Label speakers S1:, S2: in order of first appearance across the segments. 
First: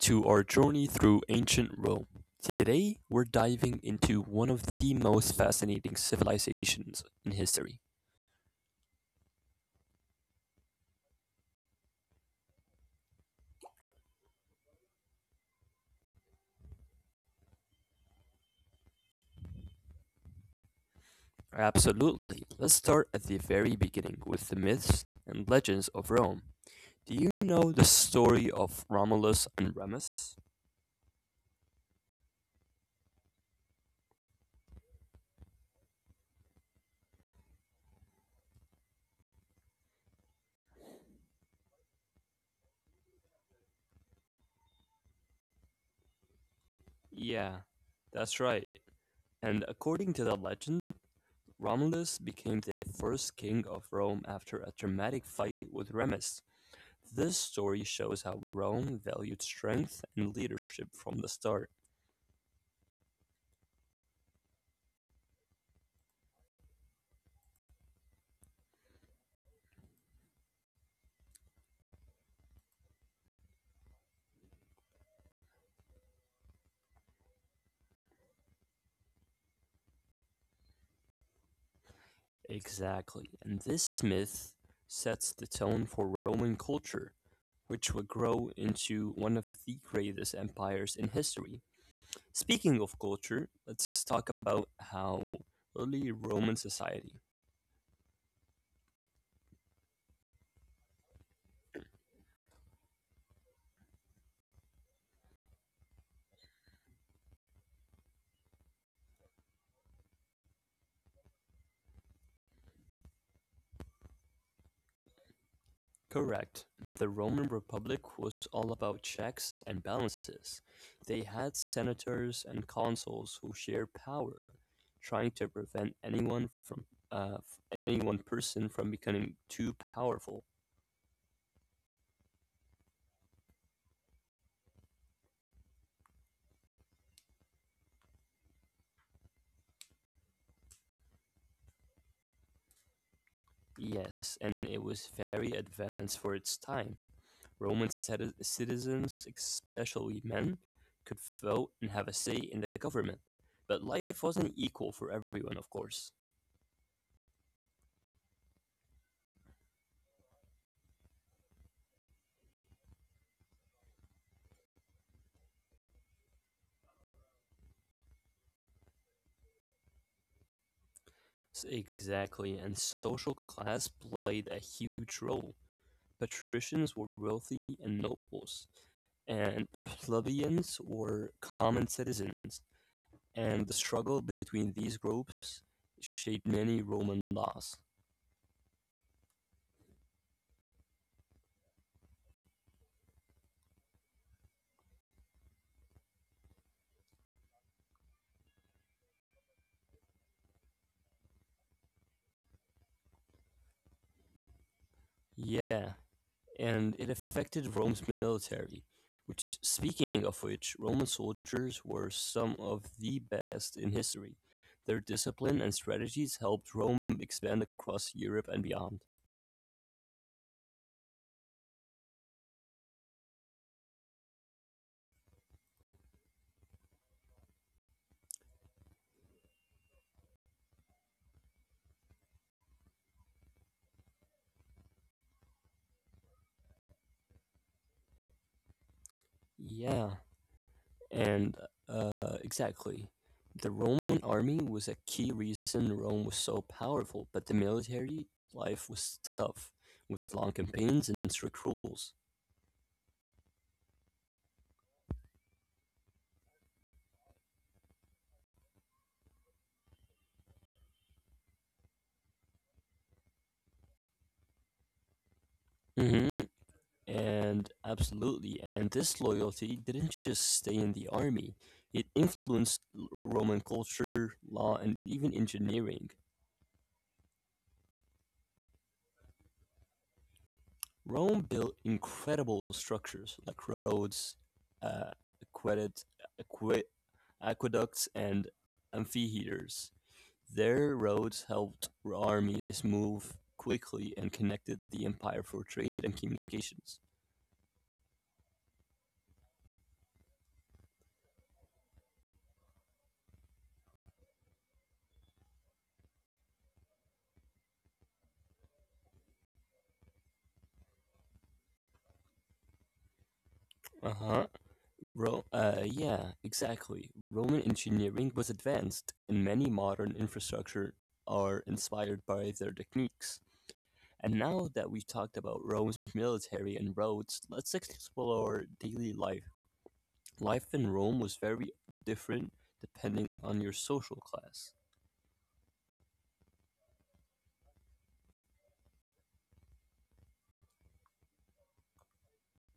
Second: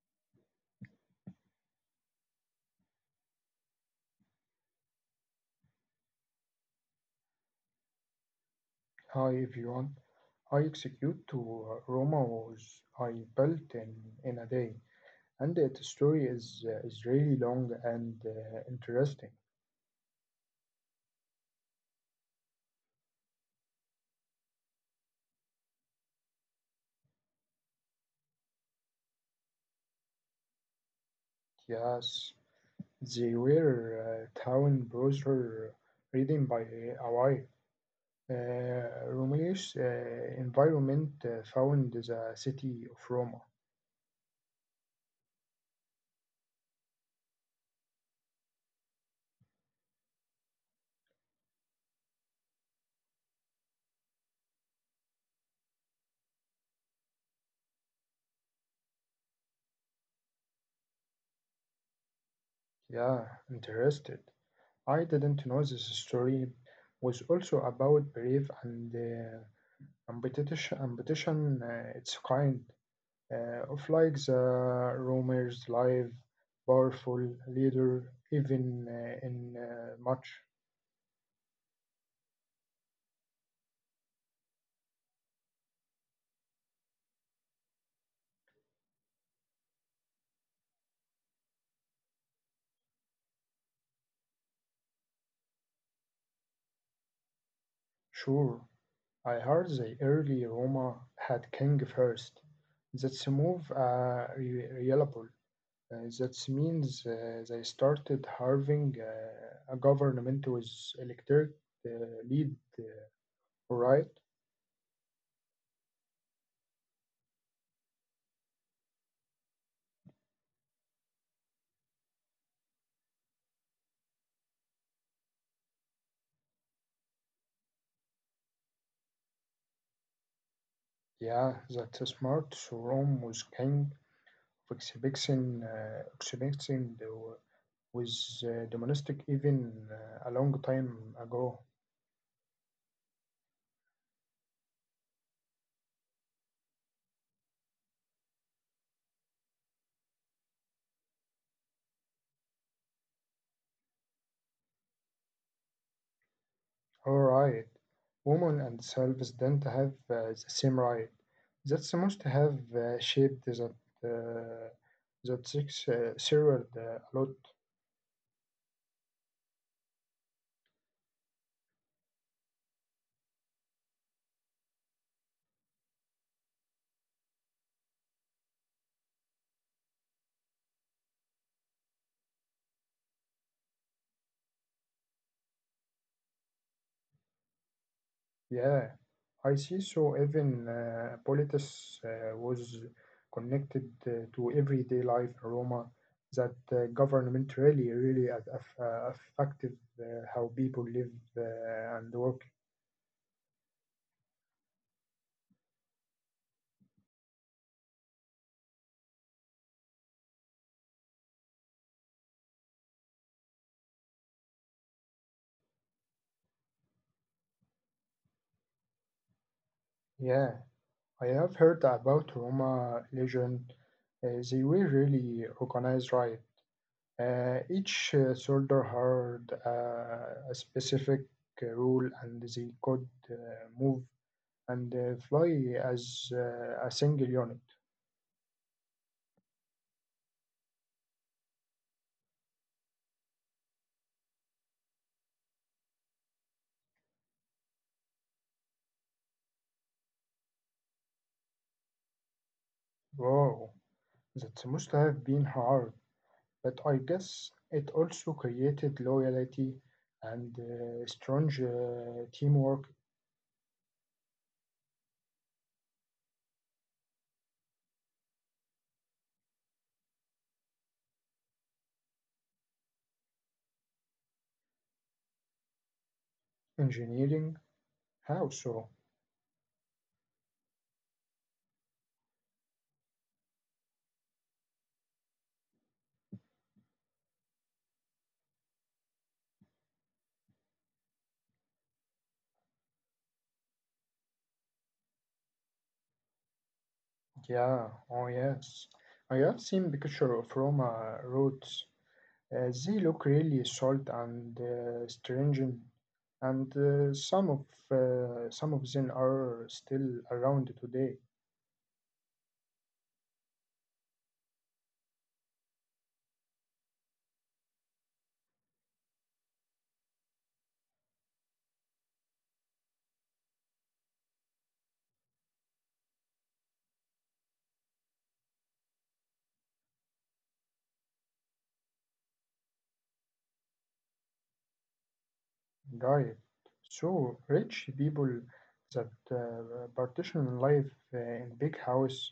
S1: to our journey through ancient Rome. Today, we're diving into one of the most fascinating civilizations in history.
S2: Hi everyone. I execute to Roma was I built in a day, and the story is really long and interesting.
S1: Absolutely. Let's start at the very beginning with the myths and legends of Rome. Do you know the story of Romulus and Remus?
S2: Yes, they were town browser reading by a wife. Romania's environment found the city of Roma.
S1: Yeah, that's right. And according to the legend, Romulus became the first king of Rome after a dramatic fight with Remus. This story shows how Rome valued strength and leadership from the start.
S2: Yeah, interested. I didn't know this story was also about brave and competition its kind of like the rumors, live, powerful leader, even in much.
S1: Exactly, and this myth sets the tone for Roman culture, which would grow into one of the greatest empires in history. Speaking of culture, let's talk about how early Roman society.
S2: Sure, I heard the early Roma had king first. That's a move reliable. That means they started having a government with electric uh, lead, uh, right?
S1: Correct. The Roman Republic was all about checks and balances. They had senators and consuls who shared power, trying to prevent anyone from uh, any one person from becoming too powerful.
S2: Yeah, that's smart. So Rome was king, Oxybexian was domestic even a long time ago.
S1: Yes, and it was very advanced for its time. Roman citizens, especially men, could vote and have a say in the government. But life wasn't equal for everyone, of course.
S2: Alright, women and selves don't have the same right. That's must have shaped uh, that sex served a lot.
S1: Yes, exactly, and social class played a huge role. Patricians were wealthy and nobles, and plebeians were common citizens, and the struggle between these groups shaped many Roman laws.
S2: Yeah, I see. So even politics was connected to everyday life in Roma. That government really, affected how people live and work.
S1: Yeah, and it affected Rome's military, which, speaking of which, Roman soldiers were some of the best in history. Their discipline and strategies helped Rome expand across Europe and beyond.
S2: Yeah, I have heard about Roma legend. They were really organized, right? Each soldier had a specific rule, and they could move and fly as a single unit.
S1: Yeah, And uh, exactly. The Roman army was a key reason Rome was so powerful, but the military life was tough, with long campaigns and strict rules.
S2: Wow, that must have been hard, but I guess it also created loyalty and strong teamwork
S1: hmm And absolutely, and this loyalty didn't just stay in the army, it influenced Roman culture, law, and even engineering.
S2: engineering. How so?
S1: Rome built incredible structures like roads, uh, aqueducts, and amphitheaters. Their roads helped armies move quickly and connected the empire for trade and communications.
S2: Yeah, oh yes. I have seen pictures of Roma roads. They look really salt and stringent, and some of them are still around today.
S1: Uh-huh. Yeah, exactly. Roman engineering was advanced, and many modern infrastructure are inspired by their techniques. And now that we've talked about Rome's military and roads, let's explore daily life. Life in Rome was very different depending on your social class.
S2: Got it. So rich people that partition life in big house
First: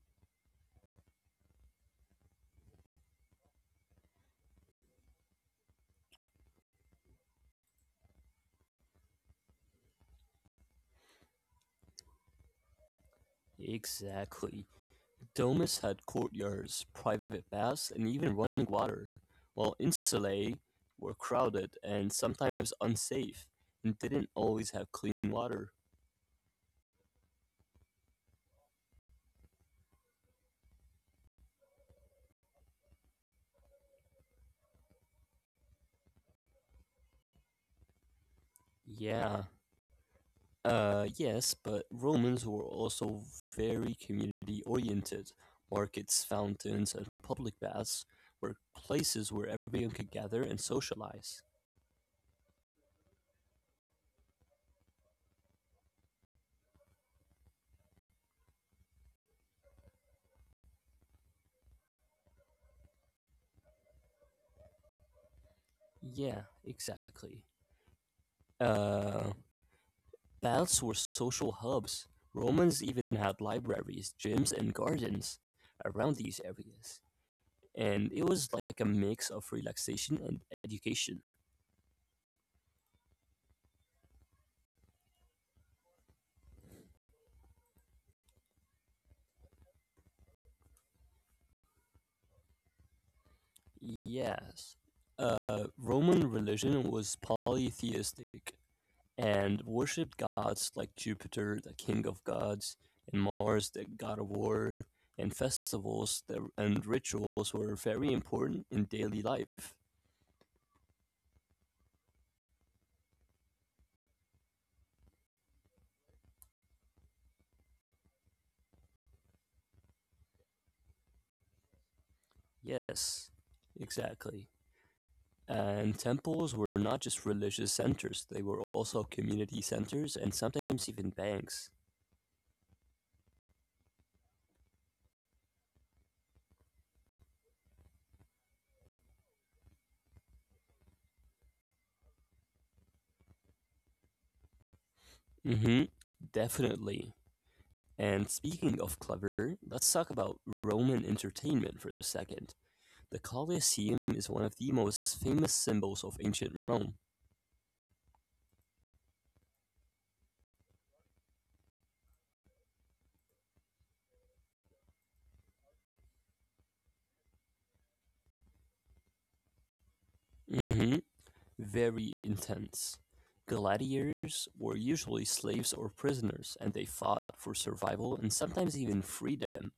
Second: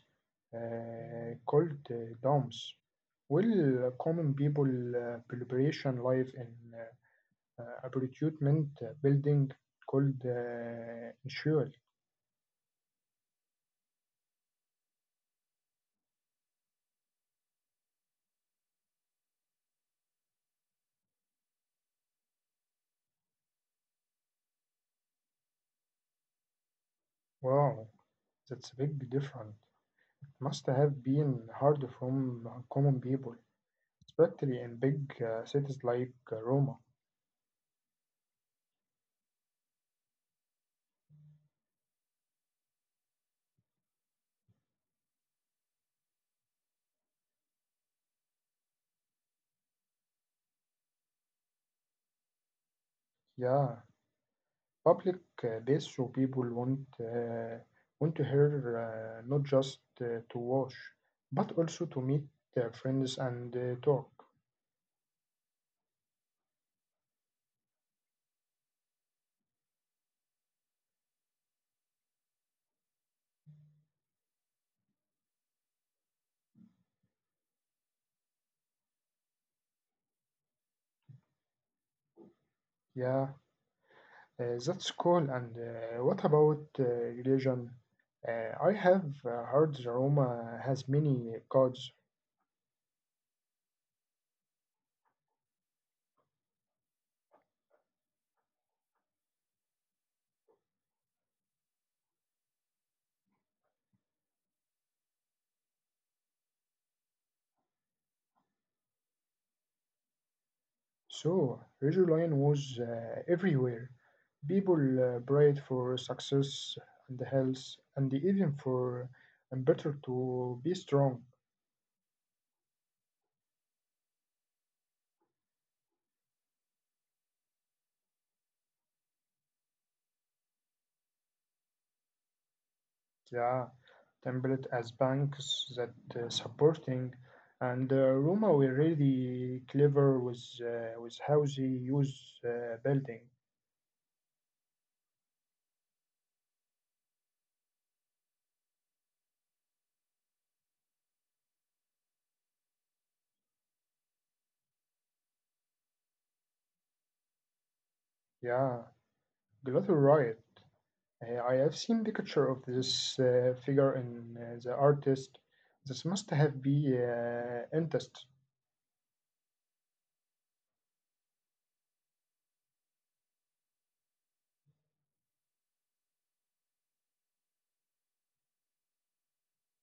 S2: called domes. Will common people preparation life in uh, apartment building called insual.
S1: Exactly. Domus had courtyards, private baths, and even running water, while insulae were crowded and sometimes unsafe and didn't always have clean water.
S2: Wow, that's a big difference. Must have been hard from common people, especially in big cities like Roma.
S1: Yeah, yes, but Romans were also very community oriented. Markets, fountains, and public baths were places where everyone could gather and socialize.
S2: Yeah, public this so people want to hear not just to watch, but also to meet their friends and talk.
S1: Yeah, exactly. Uh, Baths were social hubs. Romans even had libraries, gyms, and gardens around these areas. And it was like a mix of relaxation and education.
S2: Yeah, that's cool. And what about religion? I have heard Roma has many gods,
S1: Yes. Uh, Roman religion was polytheistic, and worshipped gods like Jupiter, the king of gods, and Mars, the god of war, and festivals and rituals were very important in daily life.
S2: so religion was everywhere. People prayed for success and health, and even for a better to be strong.
S1: Yes, exactly. And temples were not just religious centers, they were also community centers and sometimes even banks.
S2: Yeah. Template as banks that supporting and Roma were really clever with how they use building.
S1: Mm-hmm, definitely. And speaking of clever, let's talk about Roman entertainment for a second. The Colosseum is one of the most famous symbols of ancient Rome.
S2: Yeah, Glottal Riot. I have seen the picture of this figure in the artist. This must have been interest.
S1: hmm Very intense. Gladiators were usually slaves or prisoners, and they fought for survival and sometimes even freedom.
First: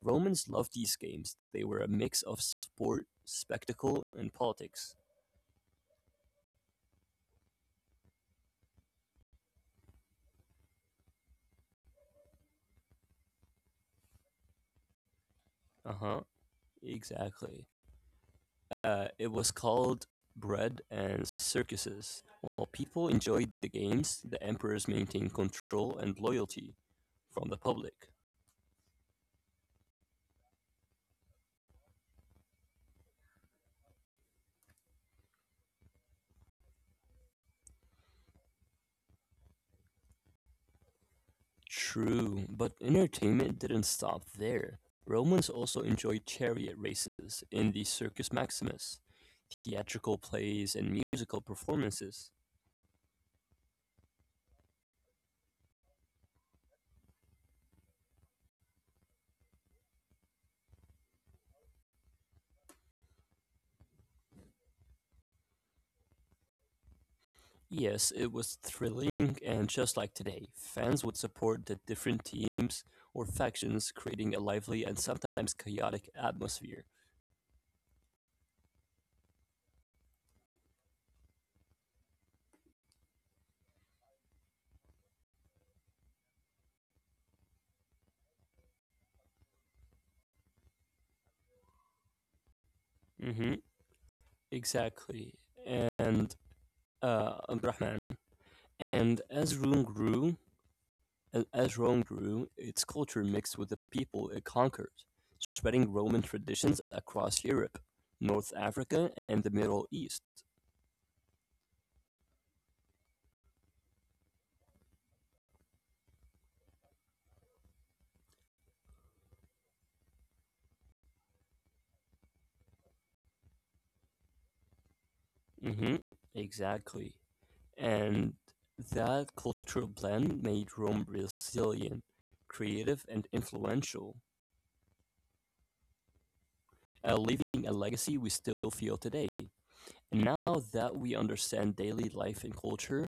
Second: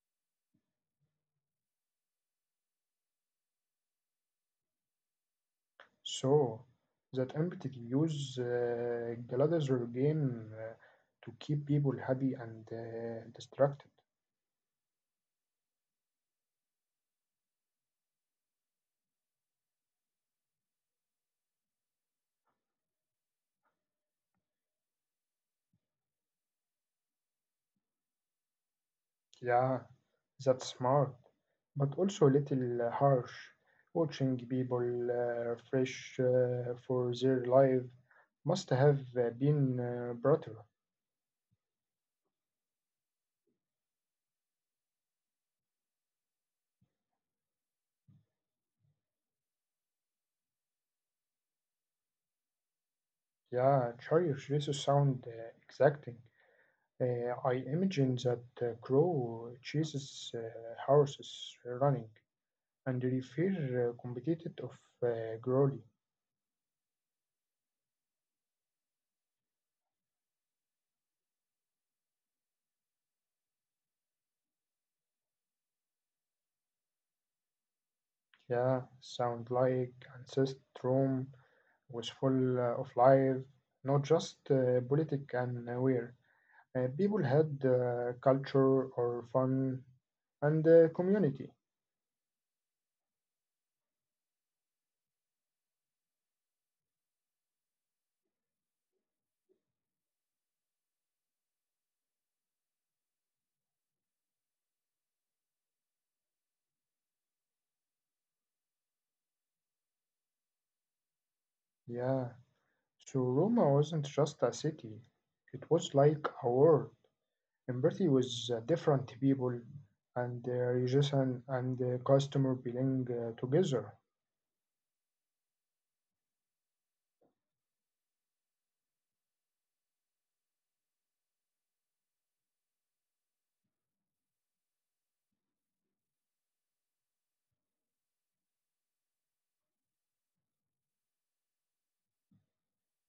S1: Romans loved these games. They were a mix of sport, spectacle, and politics.
S2: So that empathy use Gladiator game to keep people happy and distracted.
S1: Uh huh. Exactly. It was called bread and circuses. While people enjoyed the games, the emperors maintained control and loyalty from the public.
S2: Yeah, that's smart, but also a little harsh. Watching people fresh for their life must have been brutal.
S1: True, but entertainment didn't stop there. Romans also enjoyed chariot races in the Circus Maximus, theatrical plays, and musical performances.
S2: Yeah, cherish this sound exacting. I imagine that crow chases horses running and refer competed of Groly.
S1: Yes, it was thrilling, and just like today, fans would support the different teams or factions, creating a lively and sometimes chaotic atmosphere.
S2: Yeah, sound like ancestrum wishful of life, not just politic and aware. People had culture or fun and community.
S1: Mm-hmm, exactly. And, Abdurrahman. And as Rome grew, As Rome grew, its culture mixed with the people it conquered, spreading Roman traditions across Europe, North Africa, and the Middle East.
S2: Yeah. So Roma wasn't just a city; it was like a world. Empathy with different people and religion and customer belong together.
S1: hmm exactly. And that cultural blend made Rome resilient, creative, and influential, leaving a legacy we still feel today. And now that we understand daily life and culture,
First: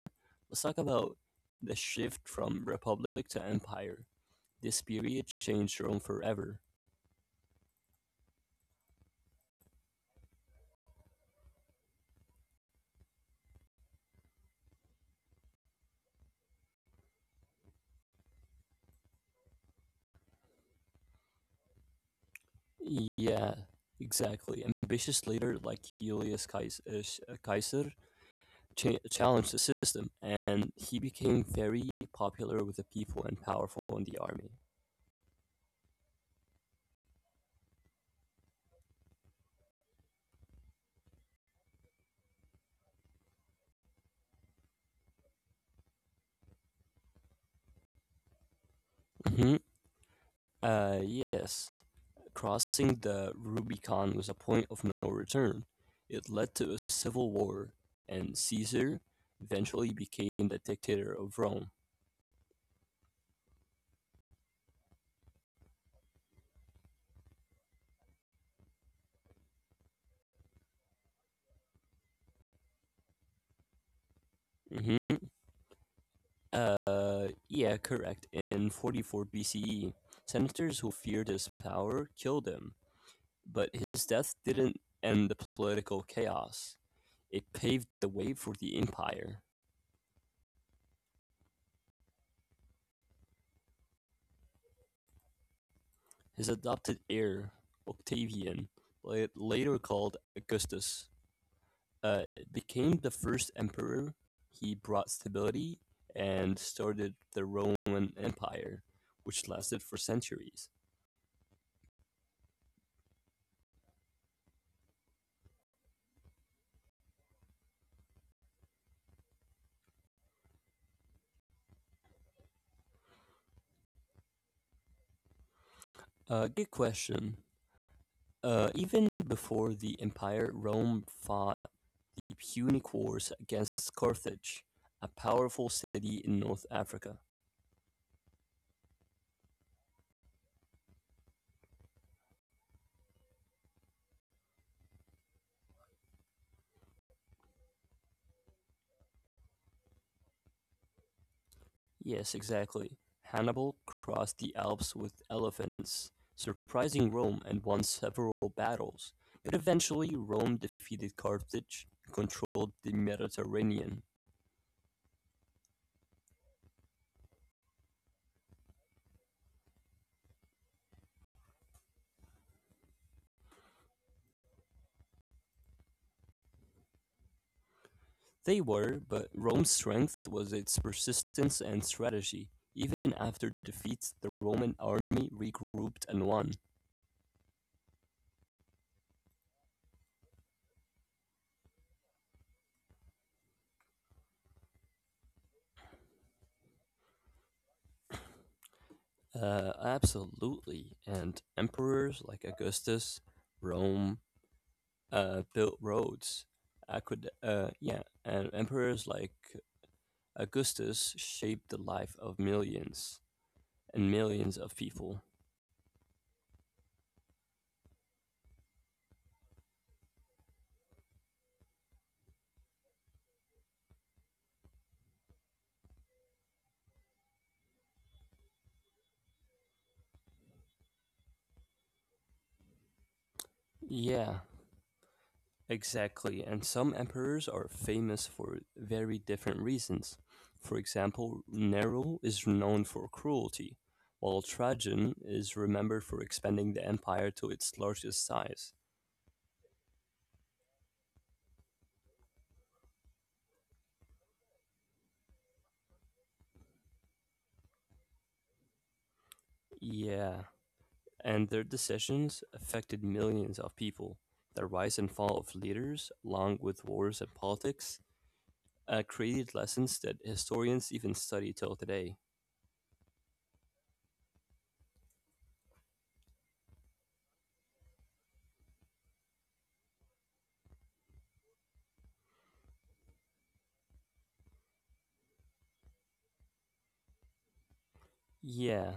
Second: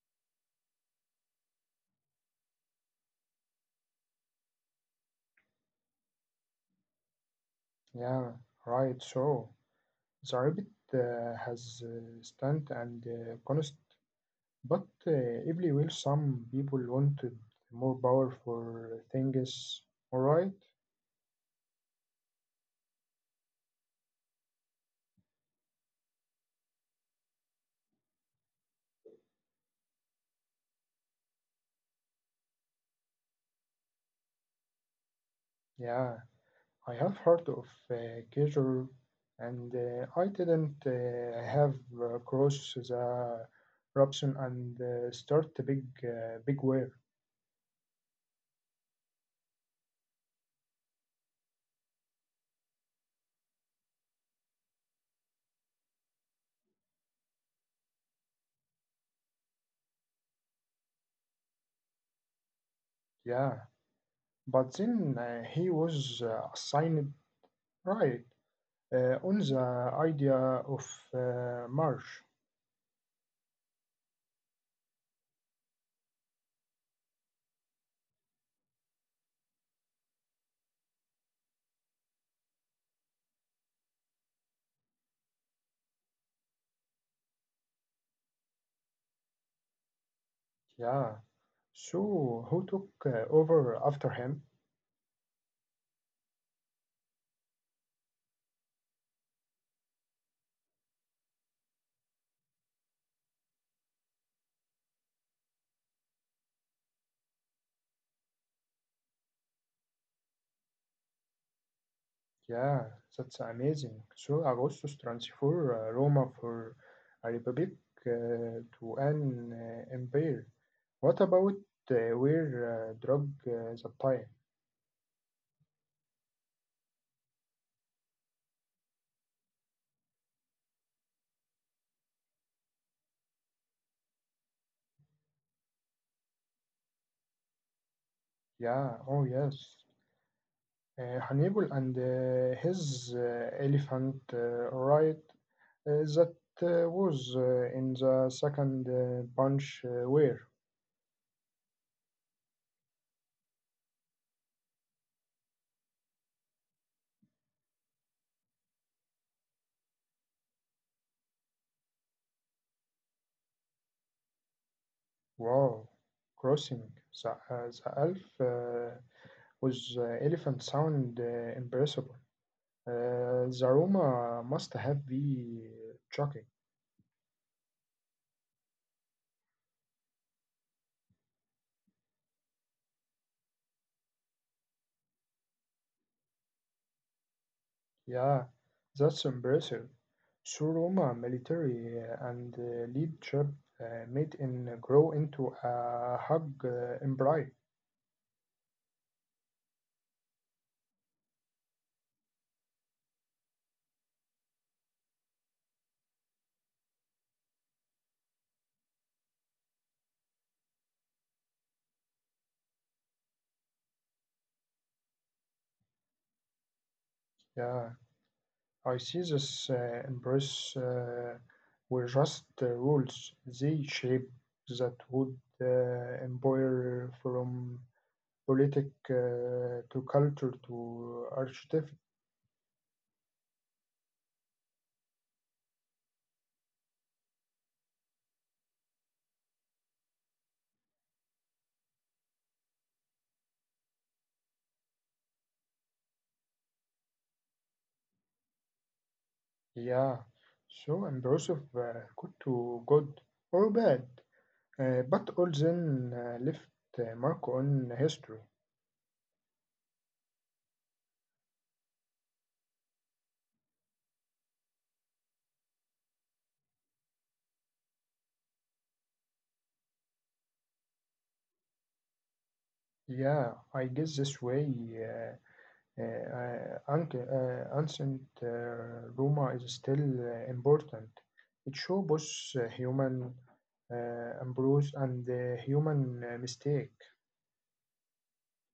S1: let's talk about the shift from republic to empire. This period changed Rome forever.
S2: Yeah. Right. So the rabbit has stand and constant. But every will some people wanted more power for things, alright?
S1: Yeah, exactly. Ambitious leader like Caesar challenged the system, and he became very popular with the people and powerful in the army.
S2: Yeah, I have heard of uh, Kejur and I didn't have crossed the Robson and start a big war.
S1: hmm yes, crossing the Rubicon was a point of no return. It led to a civil war, and Caesar eventually became the dictator of Rome.
S2: Yeah, but then he was assigned right on the idea of Marsh.
S1: hmm yeah, correct. In 44 BCE, senators who feared his power killed him, but his death didn't end the political chaos. It paved the way for the empire.
S2: Yeah, so who took over after him?
S1: His adopted heir, Octavian, later called Augustus, uh, became the first emperor. He brought stability and started the Roman Empire, which lasted for centuries.
S2: Yeah, that's amazing. So Augustus transferred Roma for a republic to an empire. What about where drug the time?
S1: Good question. Even before the Empire, Rome fought the Punic Wars against Carthage, a powerful city in North Africa.
S2: Yeah, oh yes. Hannibal and his elephant right that was in the second bunch where,
S1: Yes, exactly. Hannibal crossed the Alps with elephants, surprising Rome and won several battles. But eventually, Rome defeated Carthage and controlled the Mediterranean.
S2: wow, crossing the elf with elephant sound impossible. The aroma must have been shocking.
S1: They were, but Rome's strength was its persistence and strategy. Even after defeats, the Roman army regrouped and won.
S2: Yeah, that's impressive. So Roma military and leadership made in grow into a hug empire.
S1: Absolutely. And emperors like Augustus, Rome, built roads. I could, yeah, and emperors like Augustus shaped the life of millions and millions of people.
S2: Yeah, I see this embrace were just rules. They shape that would empire from politic to culture to architecture.
S1: Yeah, exactly. And some emperors are famous for very different reasons. For example, Nero is known for cruelty, while Trajan is remembered for expanding the empire to its largest size.
S2: Yeah, so impressive. Good to good or bad, but Olsen left a mark on history.
S1: Yeah, and their decisions affected millions of people. The rise and fall of leaders, along with wars and politics, created lessons that historians even study till today.
S2: Yeah, I guess this way, uh, ancient Roma is still important. It shows both human embrace and the human mistake.
S1: Yeah,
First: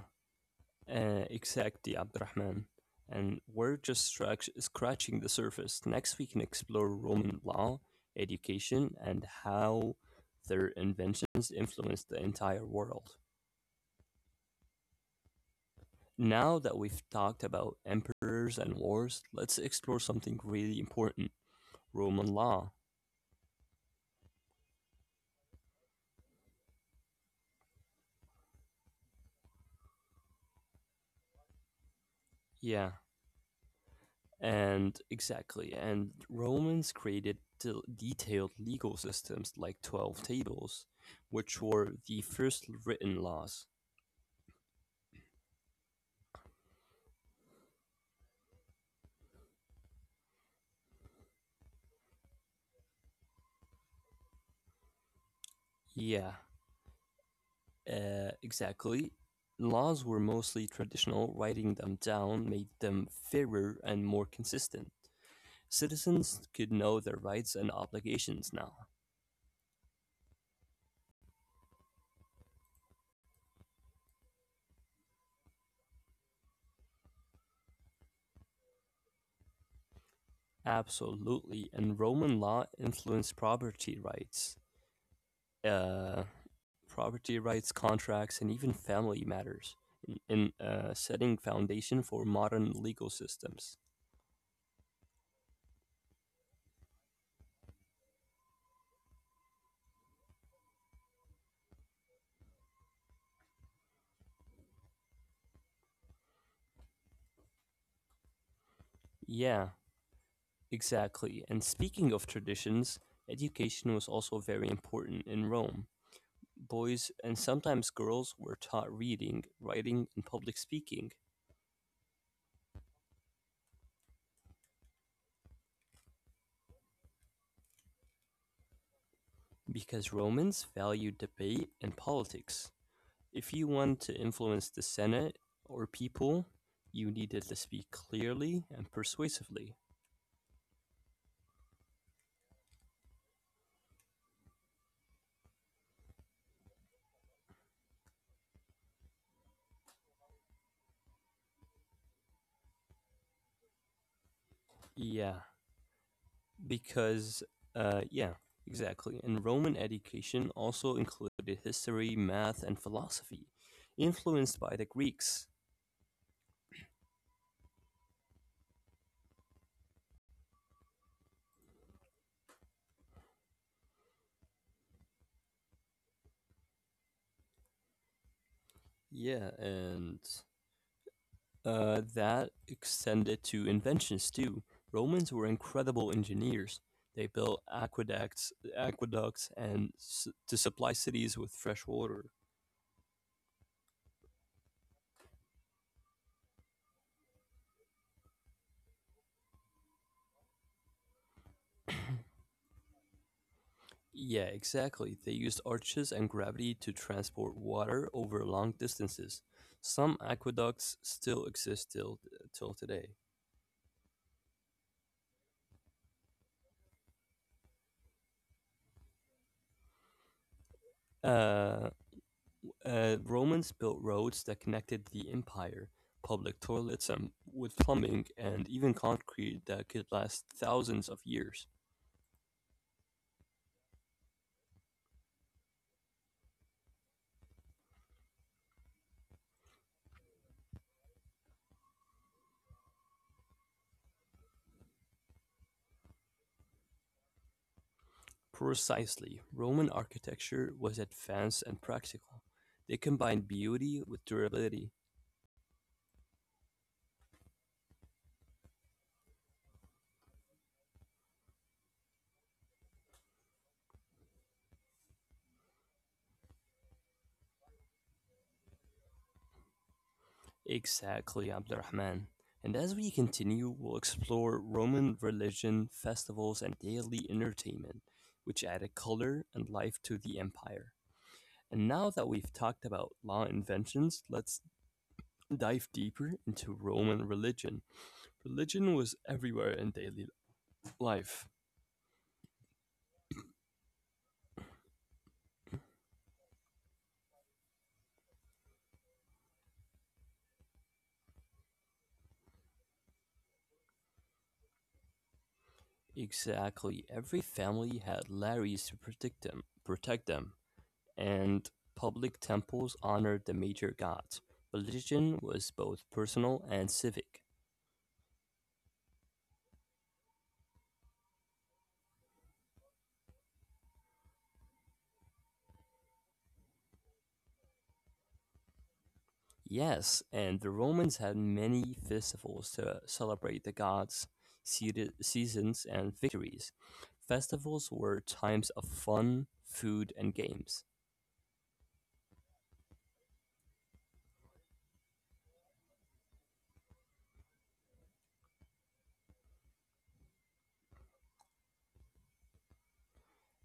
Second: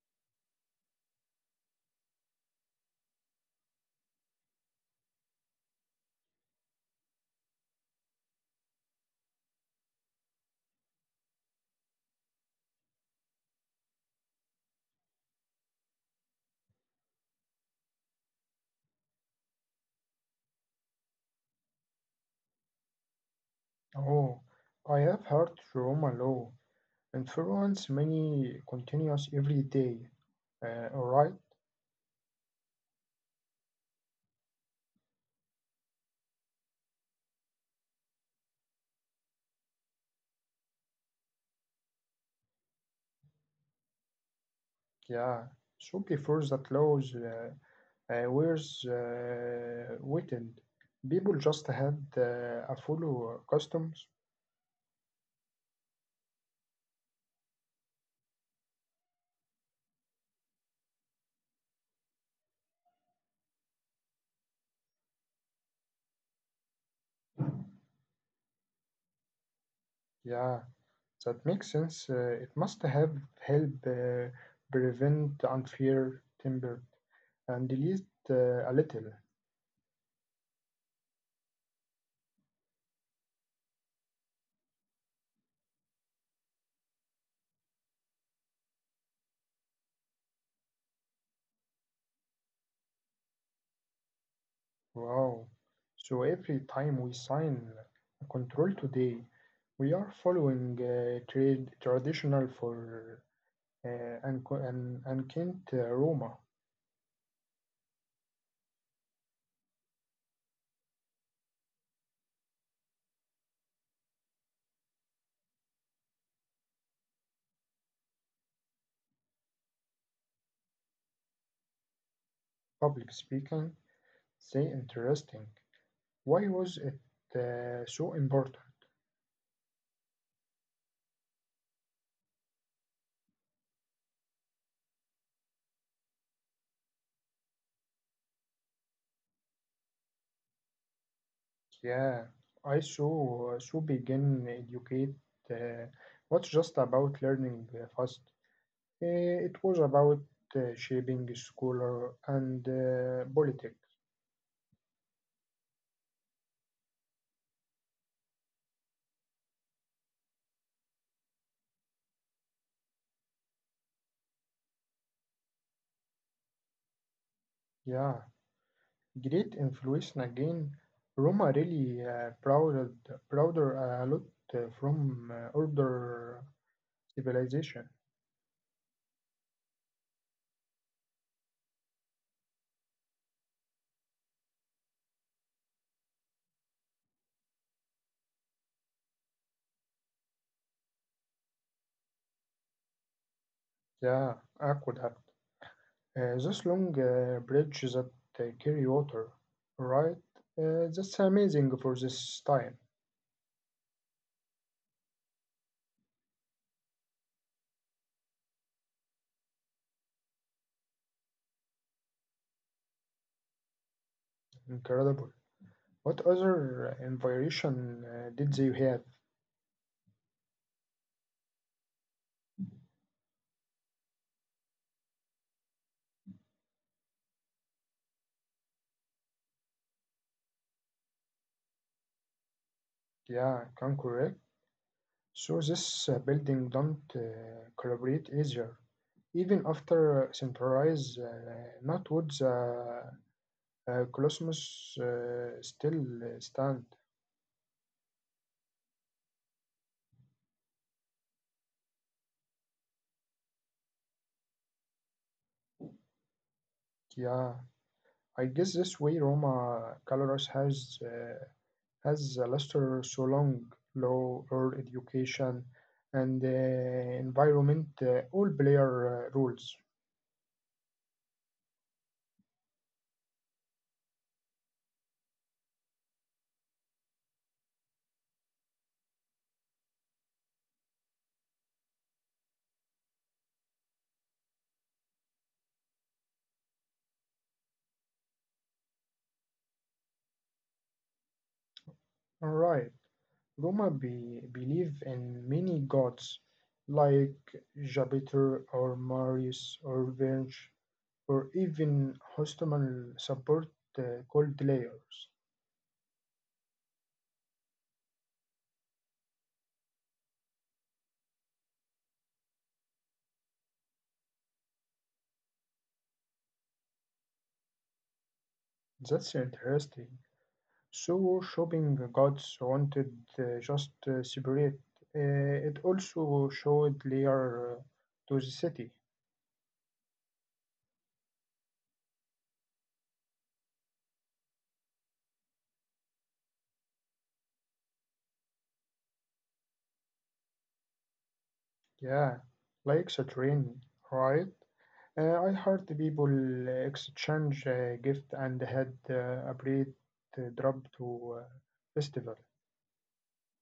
S1: exactly, Abdurrahman. And we're just scratching the surface. Next, we can explore Roman law, education, and how their inventions influenced the entire world. Now that we've talked about emperors and wars, let's explore something really important: Roman law.
S2: Oh, I have heard Roma law influence many continuous every day. All right.
S1: Yeah, and exactly. And Romans created detailed legal systems like 12 tables, which were the first written laws.
S2: Yeah. So before that laws was written, people just had a follow customs.
S1: Yeah, exactly. Laws were mostly traditional, writing them down made them fairer and more consistent. Citizens could know their rights and obligations now.
S2: Yeah, that makes sense. It must have helped prevent unfair timber and delete a little.
S1: Absolutely, and Roman law influenced uh, property rights, contracts, and even family matters, in, setting foundation for modern legal systems.
S2: Wow. So every time we sign a control today, we are following trade traditional for uh, and Kent Roma.
S1: Yeah, exactly. And speaking of traditions, education was also very important in Rome. Boys and sometimes girls were taught reading, writing, and public speaking
S2: Public speaking? Say interesting. Why was it so important?
S1: because Romans valued debate and politics. If you wanted to influence the Senate or people, you needed to speak clearly and persuasively.
S2: Yeah, I so begin educate uh, was just about learning fast. It was about shaping scholar and politics.
S1: Yeah, Because, uh, yeah, exactly. And Roman education also included history, math, and philosophy, influenced by the Greeks.
S2: Yeah, great influence again. Roma really prouder a lot from older civilization.
S1: Yeah, and that extended to inventions too. Romans were incredible engineers. They built aqueducts, and to supply cities with fresh water.
S2: Yeah, I could have. Those long bridges that carry water, right? That's amazing for this time.
S1: Yeah, exactly. They used arches and gravity to transport water over long distances. Some aqueducts still exist till today.
S2: Incredible. What other inspiration did they have?
S1: Uh, Romans built roads that connected the empire, public toilets and with plumbing, and even concrete that could last thousands of years.
S2: Yeah, can correct. So this building don't collaborate easier. Even after centralized, not woods, Colossus still stand.
S1: Precisely, Roman architecture was advanced and practical. They combined beauty with durability.
S2: Yeah, I guess this way Roma Colorus has lasted so long, law or education and environment, all player roles.
S1: Exactly, Abdurrahman. And as we continue, we'll explore Roman religion, festivals, and daily entertainment, which added color and life to the empire. And now that we've talked about law inventions, let's dive deeper into Roman religion. Religion was everywhere in daily life.
S2: Alright, Roma believe in many gods like Jupiter or Marius or Venus or even hostile support uh, called layers.
S1: Exactly. Every family had Larrys to protect them, and public temples honored the major gods. Religion was both personal and civic.
S2: That's interesting. So shopping gods wanted just separate. It also showed layer to the city.
S1: Yes, and the Romans had many festivals to celebrate the gods' seasons and victories. Festivals were times of fun, food, and games.
S2: Yeah, like the train, right? I heard the people exchange gift and had a great drop to festival.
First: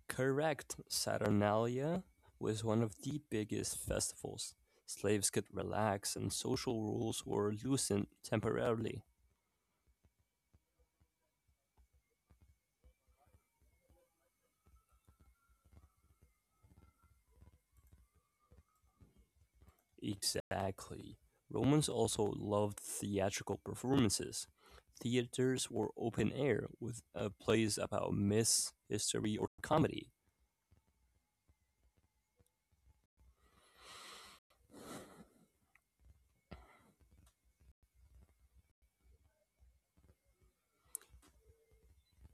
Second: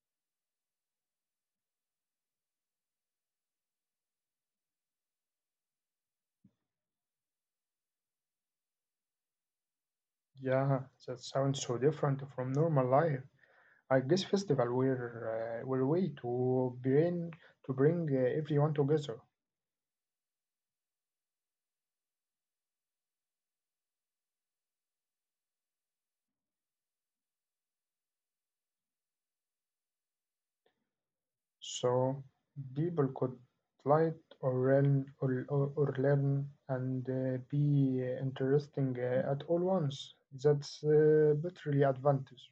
S1: Correct, Saturnalia was one of the biggest festivals. Slaves could relax, and social rules were loosened temporarily.
S2: Yeah, that sounds so different from normal life. I guess festival were way to bring everyone together.
S1: Exactly. Romans also loved theatrical performances. Theaters were open air, with plays about myths, history, or comedy.
S2: So people could light or learn or learn and be interesting at all once. That's literally advantage.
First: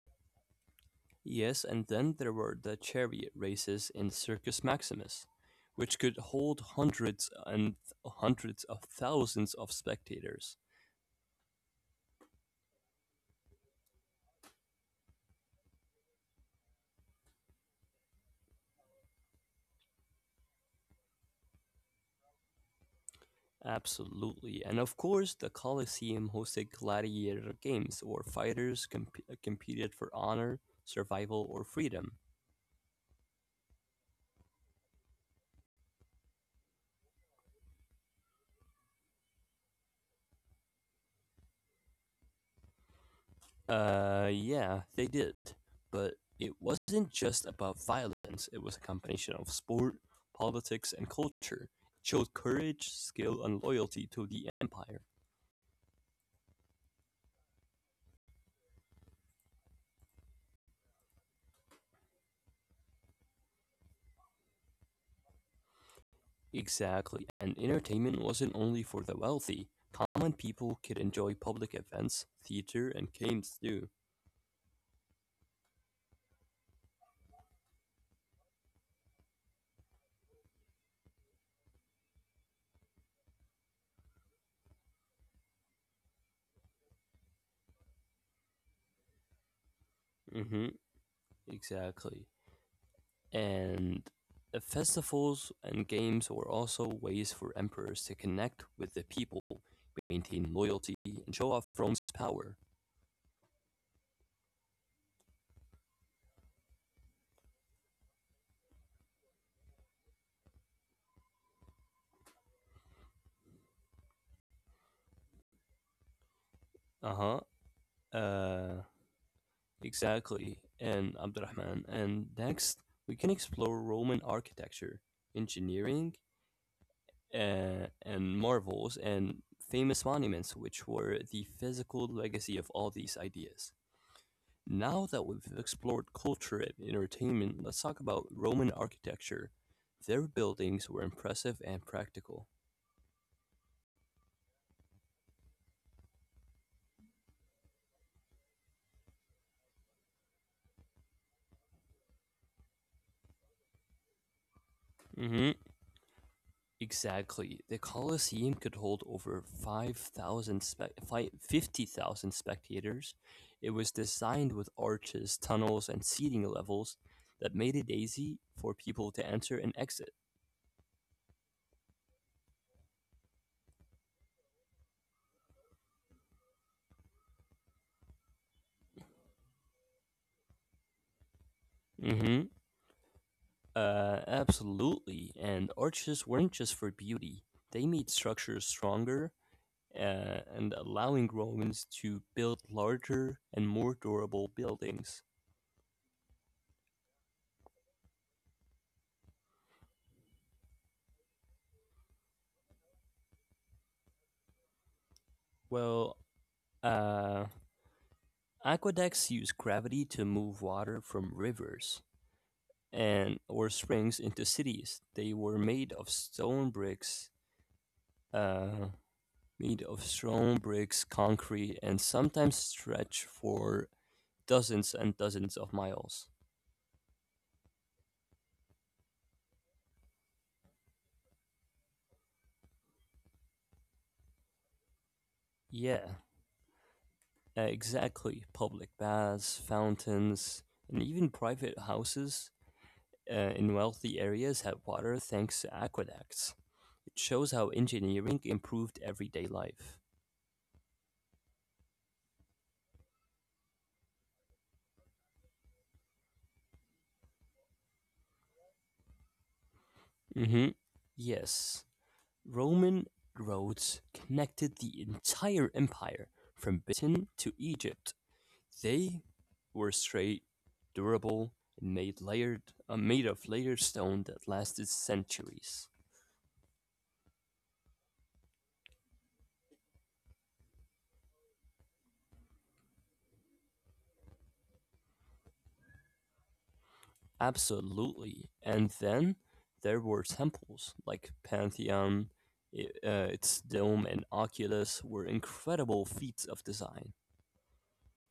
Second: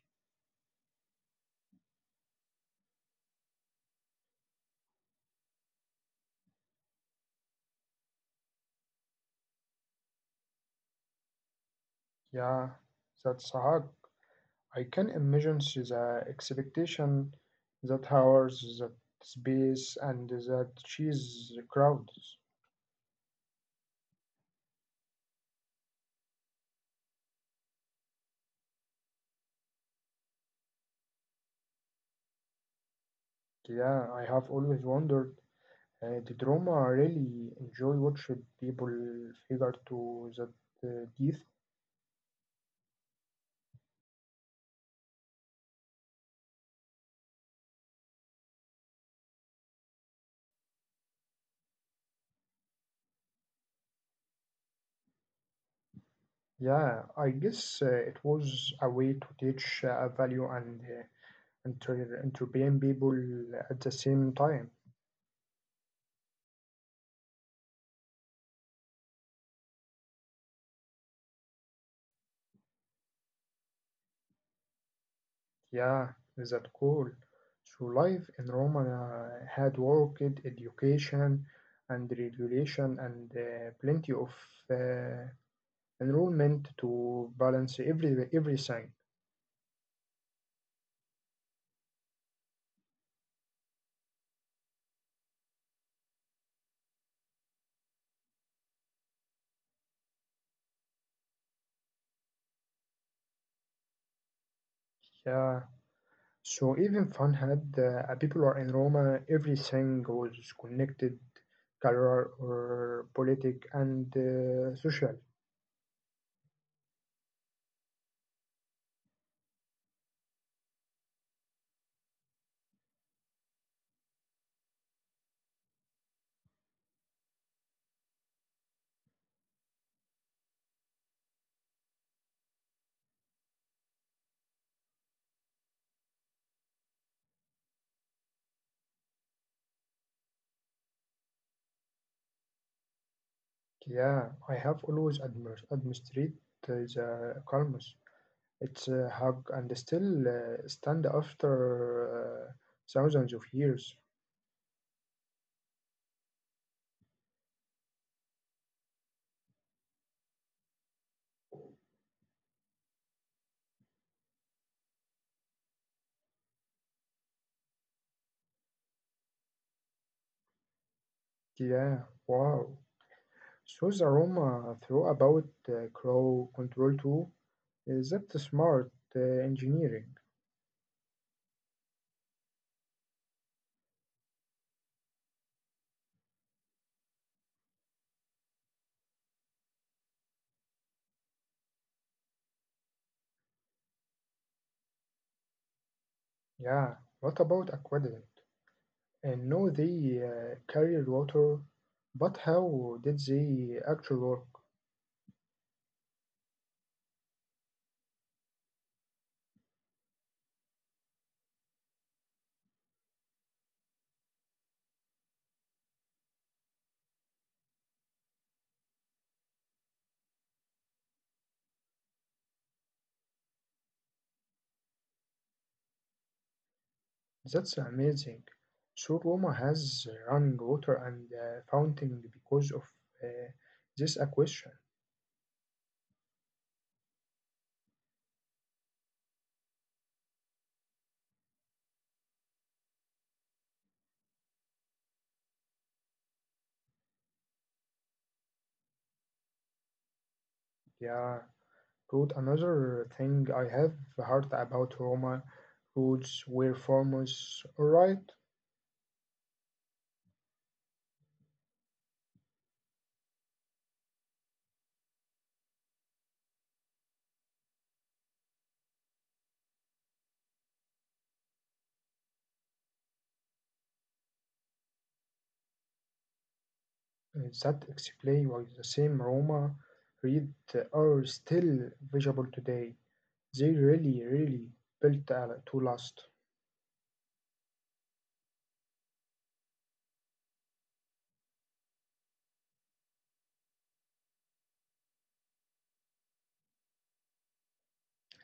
S1: Yes, and then there were the chariot races in Circus Maximus, which could hold hundreds and hundreds of thousands of spectators.
S2: Yeah, that's a hack. I can imagine the expectation that hours, that space, and that cheese crowds.
S1: Absolutely. And of course, the Colosseum hosted gladiator games where fighters competed for honor, survival, or freedom.
S2: Yeah, I have always wondered. Did Roma really enjoy watching people figure to that death?
S1: Yeah, they did. But it wasn't just about violence, it was a combination of sport, politics, and culture. It showed courage, skill, and loyalty to the empire.
S2: Yeah, I guess it was a way to teach value and inter entertain people at the same time.
S1: Exactly, and entertainment wasn't only for the wealthy. Common people could enjoy public events, theater, and games too.
S2: Yeah, is that cool? So life in Rome had worked education and regulation and plenty of uh, enrollment to balance everything.
S1: Mm hmm, exactly. And festivals and games were also ways for emperors to connect with the people, maintain loyalty, and show off Rome's power.
S2: Yeah, so even fun had people were in Roma, everything was connected, career or politic and social.
S1: Uh-huh. Uh Exactly. And Abdurrahman. And next, we can explore Roman architecture, engineering, and marvels and famous monuments, which were the physical legacy of all these ideas. Now that we've explored culture and entertainment, let's talk about Roman architecture. Their buildings were impressive and practical.
S2: Yeah, I have always admired administrate the calmness. It's a hug and still stand after uh, thousands of years.
S1: hmm Exactly. The Colosseum could hold over 50,000 spectators. It was designed with arches, tunnels, and seating levels that made it easy for people to enter and exit.
S2: Yeah, wow. So the Roma throw about crow control too. Is that smart engineering?
S1: hmm Absolutely. And arches weren't just for beauty, they made structures stronger and allowing Romans to build larger and more durable buildings.
S2: Yeah. What about aqueduct? And know they carried water, but how did they actually work?
S1: Well, uh, aqueducts use gravity to move water from rivers and or springs into cities. They were made of stone bricks, uh, concrete, and sometimes stretch for dozens and dozens of miles.
S2: That's amazing. So Roma has running water and fountain because of uh, this acquisition.
S1: Yeah, exactly. Public baths, fountains, and even private houses in wealthy areas had water thanks to aqueducts. It shows how engineering improved everyday life.
S2: Yeah, Ruth, another thing I have heard about Roma roads where farmers right.
S1: hmm Yes, Roman roads connected the entire empire from Britain to Egypt. They were straight, durable, and made of layered stone that lasted centuries.
S2: That explain why the same Roma read are still visible today. They really, really built to last.
S1: Absolutely. And then there were temples like Pantheon, its dome, and Oculus were incredible feats of design.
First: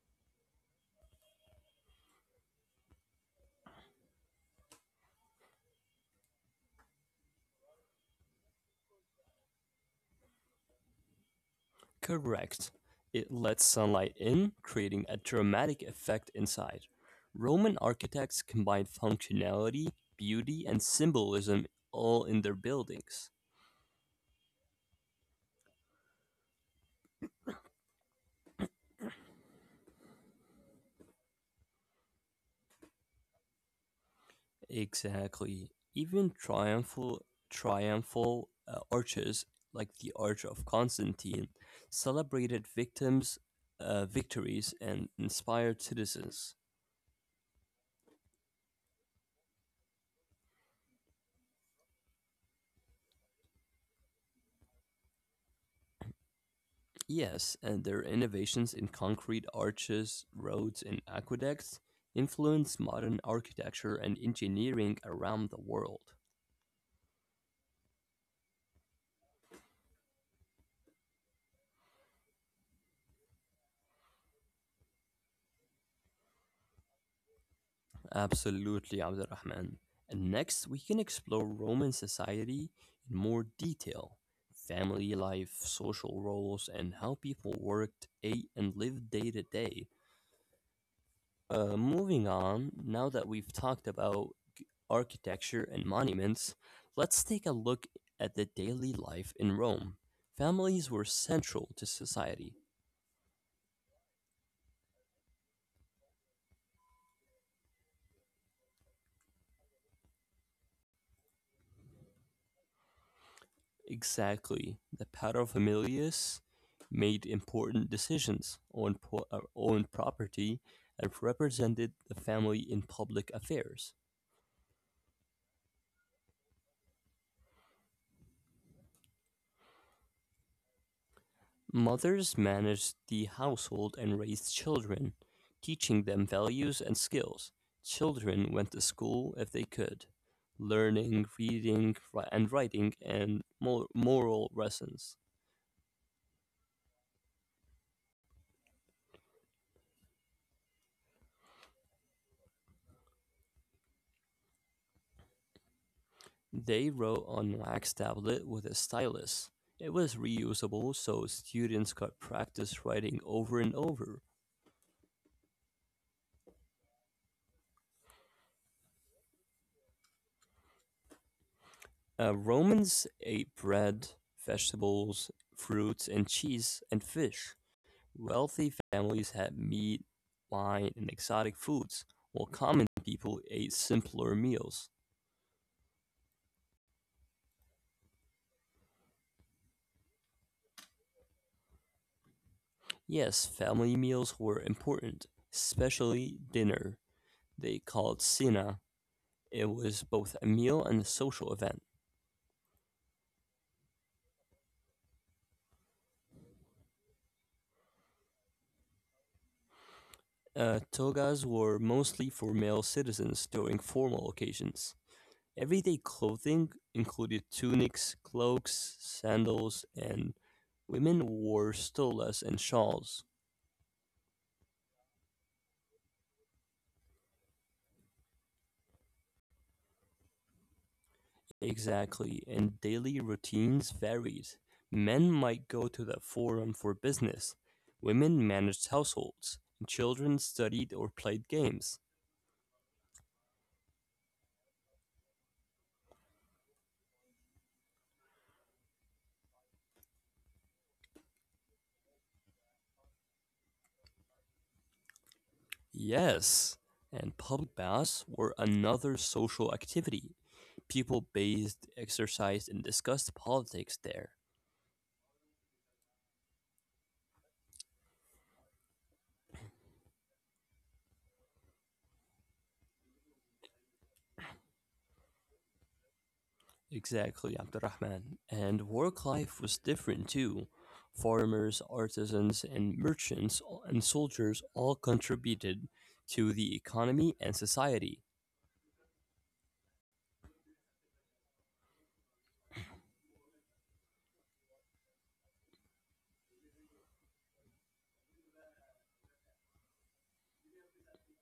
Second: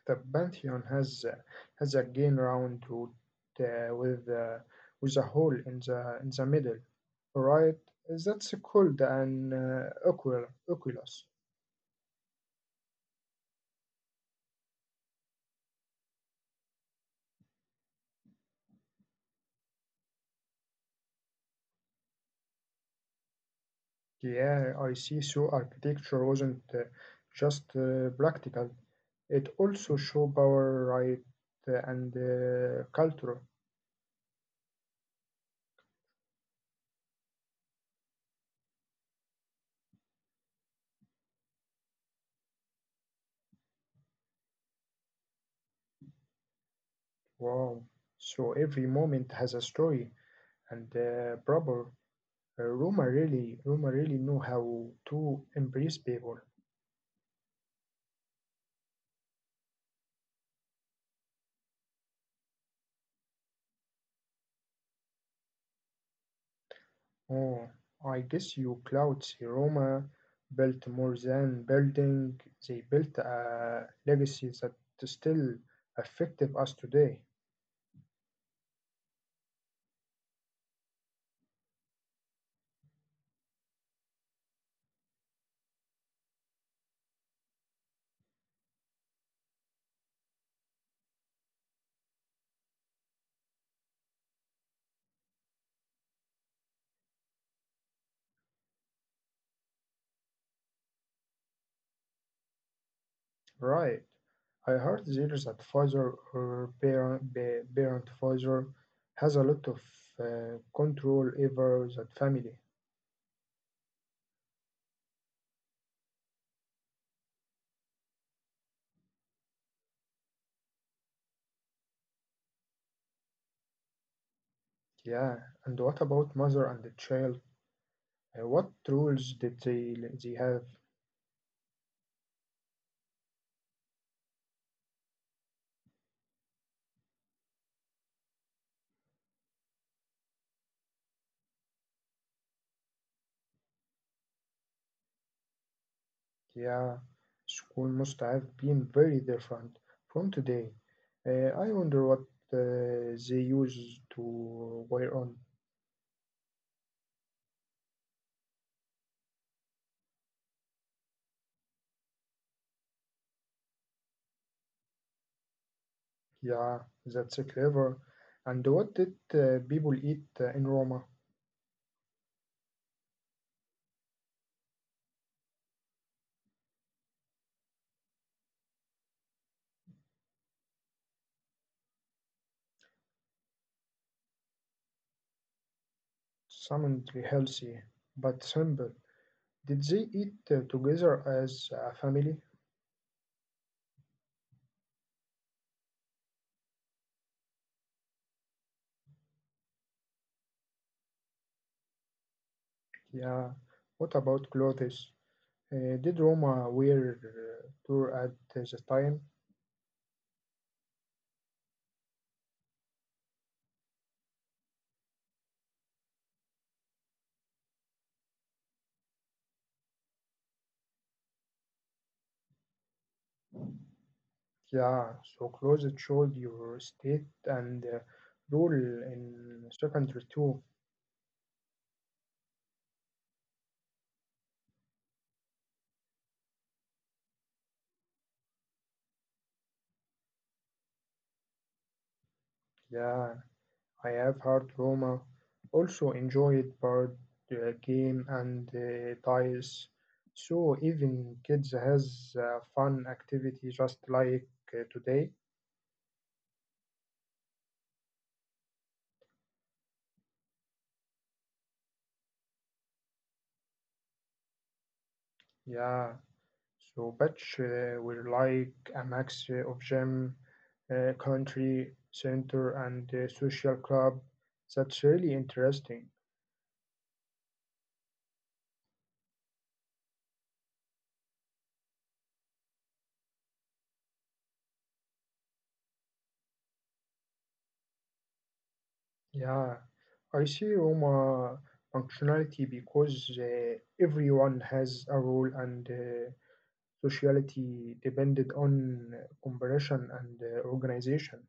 S2: The Pantheon has again round root uh, with uh, with a hole in the middle, right? That's called an oculus.
S1: Correct. It lets sunlight in, creating a dramatic effect inside. Roman architects combined functionality, beauty, and symbolism all in their buildings.
S2: Yeah, I see. So architecture wasn't just practical; it also showed power, right, and culture.
S1: Exactly. Even triumphal arches like the Arch of Constantine celebrated victims' victories and inspired citizens.
S2: Wow! So every moment has a story and proper. Roma really know how to embrace people.
S1: Yes, and their innovations in concrete arches, roads, and aqueducts influenced modern architecture and engineering around the world.
S2: Oh, I guess you clouds Roma built more than building. They built a legacy that still affected us today.
S1: Absolutely, Abdurrahman. And next, we can explore Roman society in more detail: family life, social roles, and how people worked, ate, and lived day to day. Moving on, now that we've talked about architecture and monuments, let's take a look at the daily life in Rome. Families were central to society.
S2: Right. I heard dealers at or parent Pfizer has a lot of control over that family.
S1: Exactly. The paterfamilias made important decisions on, on property and represented the family in public affairs.
S2: Yeah. And what about mother and the child? What rules did they have?
S1: Mothers managed the household and raised children, teaching them values and skills. Children went to school if they could, learning reading and writing and moral lessons.
S2: Yeah. School must have been very different from today. I wonder what they used to wear on.
S1: They wrote on wax tablet with a stylus. It was reusable so students could practice writing over and over.
S2: Yeah, that's clever. And what did people eat in Roma?
S1: Romans ate bread, vegetables, fruits and cheese and fish. Wealthy families had meat, wine, and exotic foods, while common people ate simpler meals.
S2: Summoned healthy, but simple. Did they eat together as a family?
S1: Yes, family meals were important, especially dinner. They called cena. It was both a meal and a social event.
S2: Yeah. What about clothes? Did Roma wear tour at the time?
S1: Togas were mostly for male citizens during formal occasions. Everyday clothing included tunics, cloaks, sandals, and women wore stolas and shawls.
S2: Yeah. So clothes showed your state and rule in secondary too.
S1: Exactly, and daily routines varied. Men might go to the forum for business, women managed households, and children studied or played games.
S2: Yeah. I have heard Roma also enjoyed board game and dice, so even kids has fun activity just like today.
S1: Yes, and public baths were another social activity. People bathed, exercised, and discussed politics there.
S2: Yeah, so Batch will like a mix of gym, country center, and social club. That's really interesting.
S1: Exactly, Abdurrahman. And work life was different too. Farmers, artisans, and merchants and soldiers all contributed to the economy and society.
S2: Yeah, I see Roma functionality because everyone has a role and Sociality depended on cooperation and organization.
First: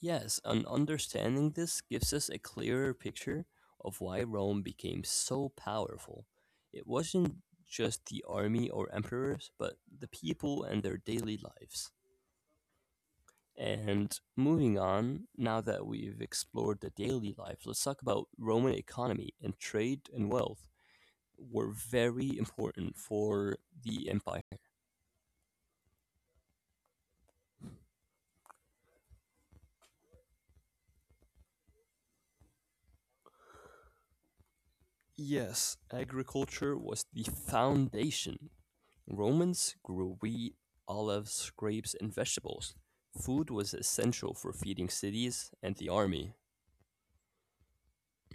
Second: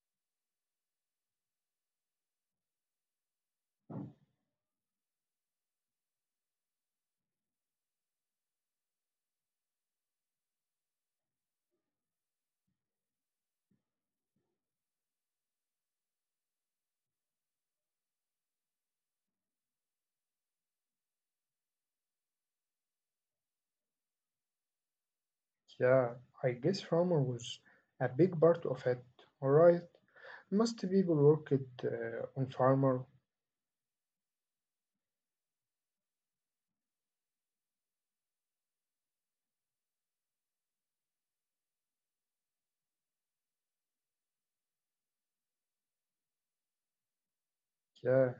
S1: Yes, and understanding this gives us a clearer picture of why Rome became so powerful. It wasn't just the army or emperors, but the people and their daily lives. And moving on, now that we've explored the daily life, let's talk about Roman economy, and trade and wealth were very important for the empire.
S2: Yeah, I guess farmer was a big part of it. Alright, most people worked on farmer.
S1: Yes, agriculture was the foundation. Romans grew wheat, olives, grapes, and vegetables. Food was essential for feeding cities and the army.
S2: Yeah,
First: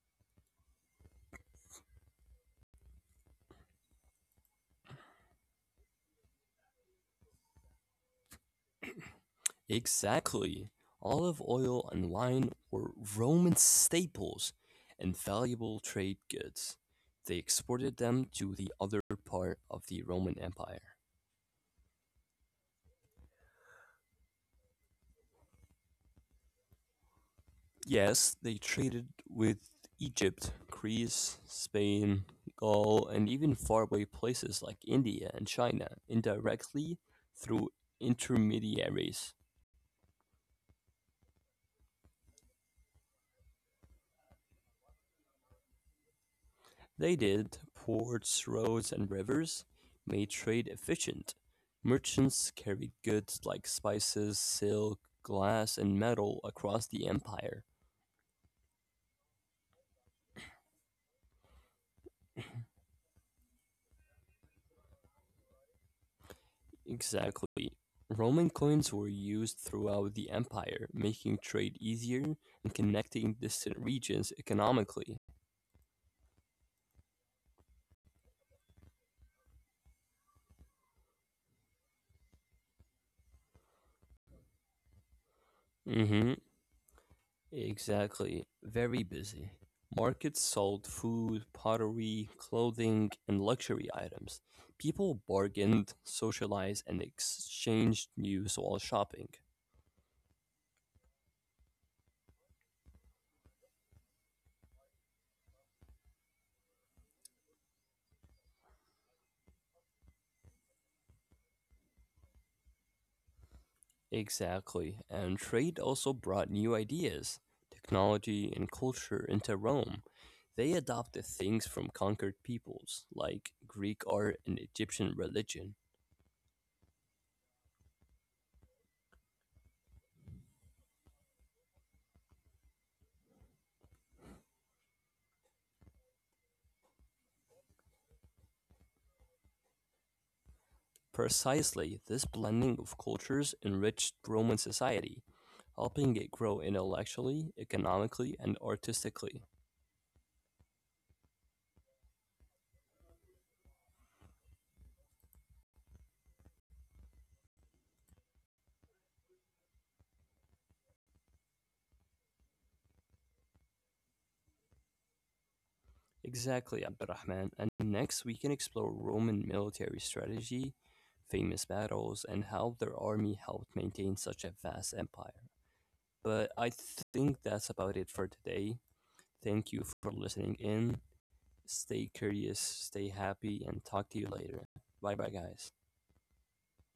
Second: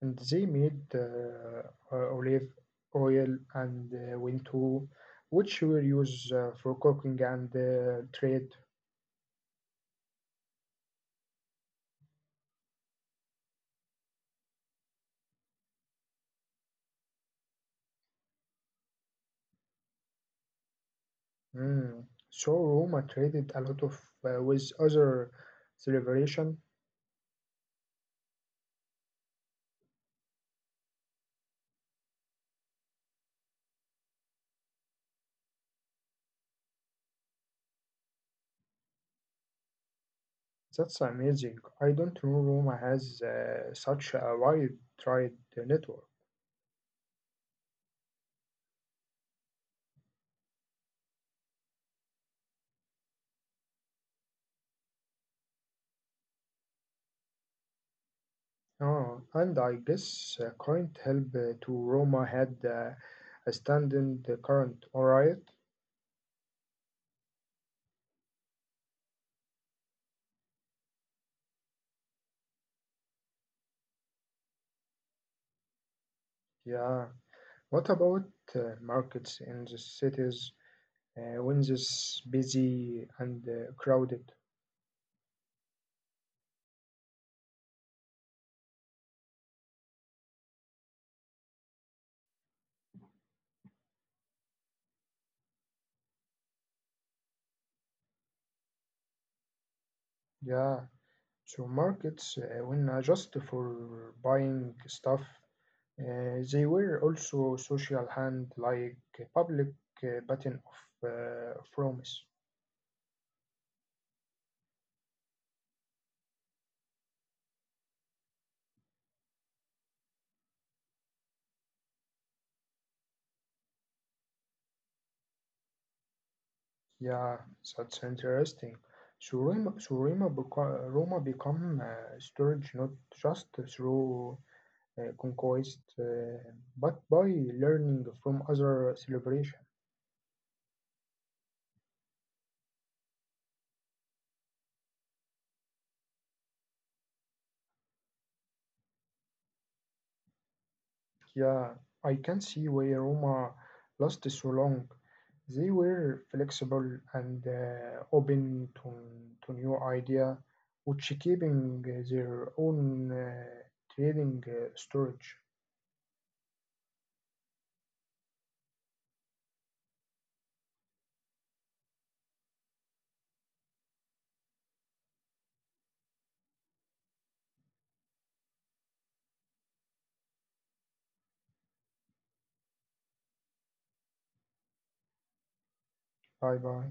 S2: and they made olive oil and winto, which were used for cooking and trade.
S1: Exactly. Olive oil and wine were Roman staples and valuable trade goods. They exported them to the other part of the Roman Empire.
S2: Mm. So Roma traded a lot of with other civilization.
S1: Yes, they traded with Egypt, Greece, Spain, Gaul, and even faraway places like India and China indirectly through intermediaries.
S2: That's amazing. I don't know Roma has such a wide trade network.
S1: They did. Ports, roads, and rivers made trade efficient. Merchants carried goods like spices, silk, glass, and metal across the empire.
S2: Oh, and I guess current help to Roma had a standing the current, alright?
S1: Exactly. Roman coins were used throughout the empire, making trade easier and connecting distant regions economically.
S2: Yeah. What about markets in the cities when this busy and crowded?
S1: Mm-hmm. Exactly. Very busy. Markets sold food, pottery, clothing, and luxury items. People bargained, socialized, and exchanged news while shopping.
S2: Yeah. So markets were not just for buying stuff, they were also social hand like a public button of promise.
S1: Exactly, and trade also brought new ideas, technology, and culture into Rome. They adopted things from conquered peoples, like Greek art and Egyptian religion.
S2: Yeah, that's interesting. So Roma become storage not just through conquest, but by learning from other celebration.
S1: Precisely, this blending of cultures enriched Roman society, helping it grow intellectually, economically, and artistically.
S2: Yeah, I can see why Roma lasted so long. They were flexible and open to new idea, which keeping their own trading storage.
S1: Exactly, Abdurrahman. And next, we can explore Roman military strategy, famous battles, and how their army helped maintain such a vast empire. But I think that's about it for today. Thank you for listening in. Stay curious, stay happy, and talk to you later. Bye bye, guys.
S2: Bye bye.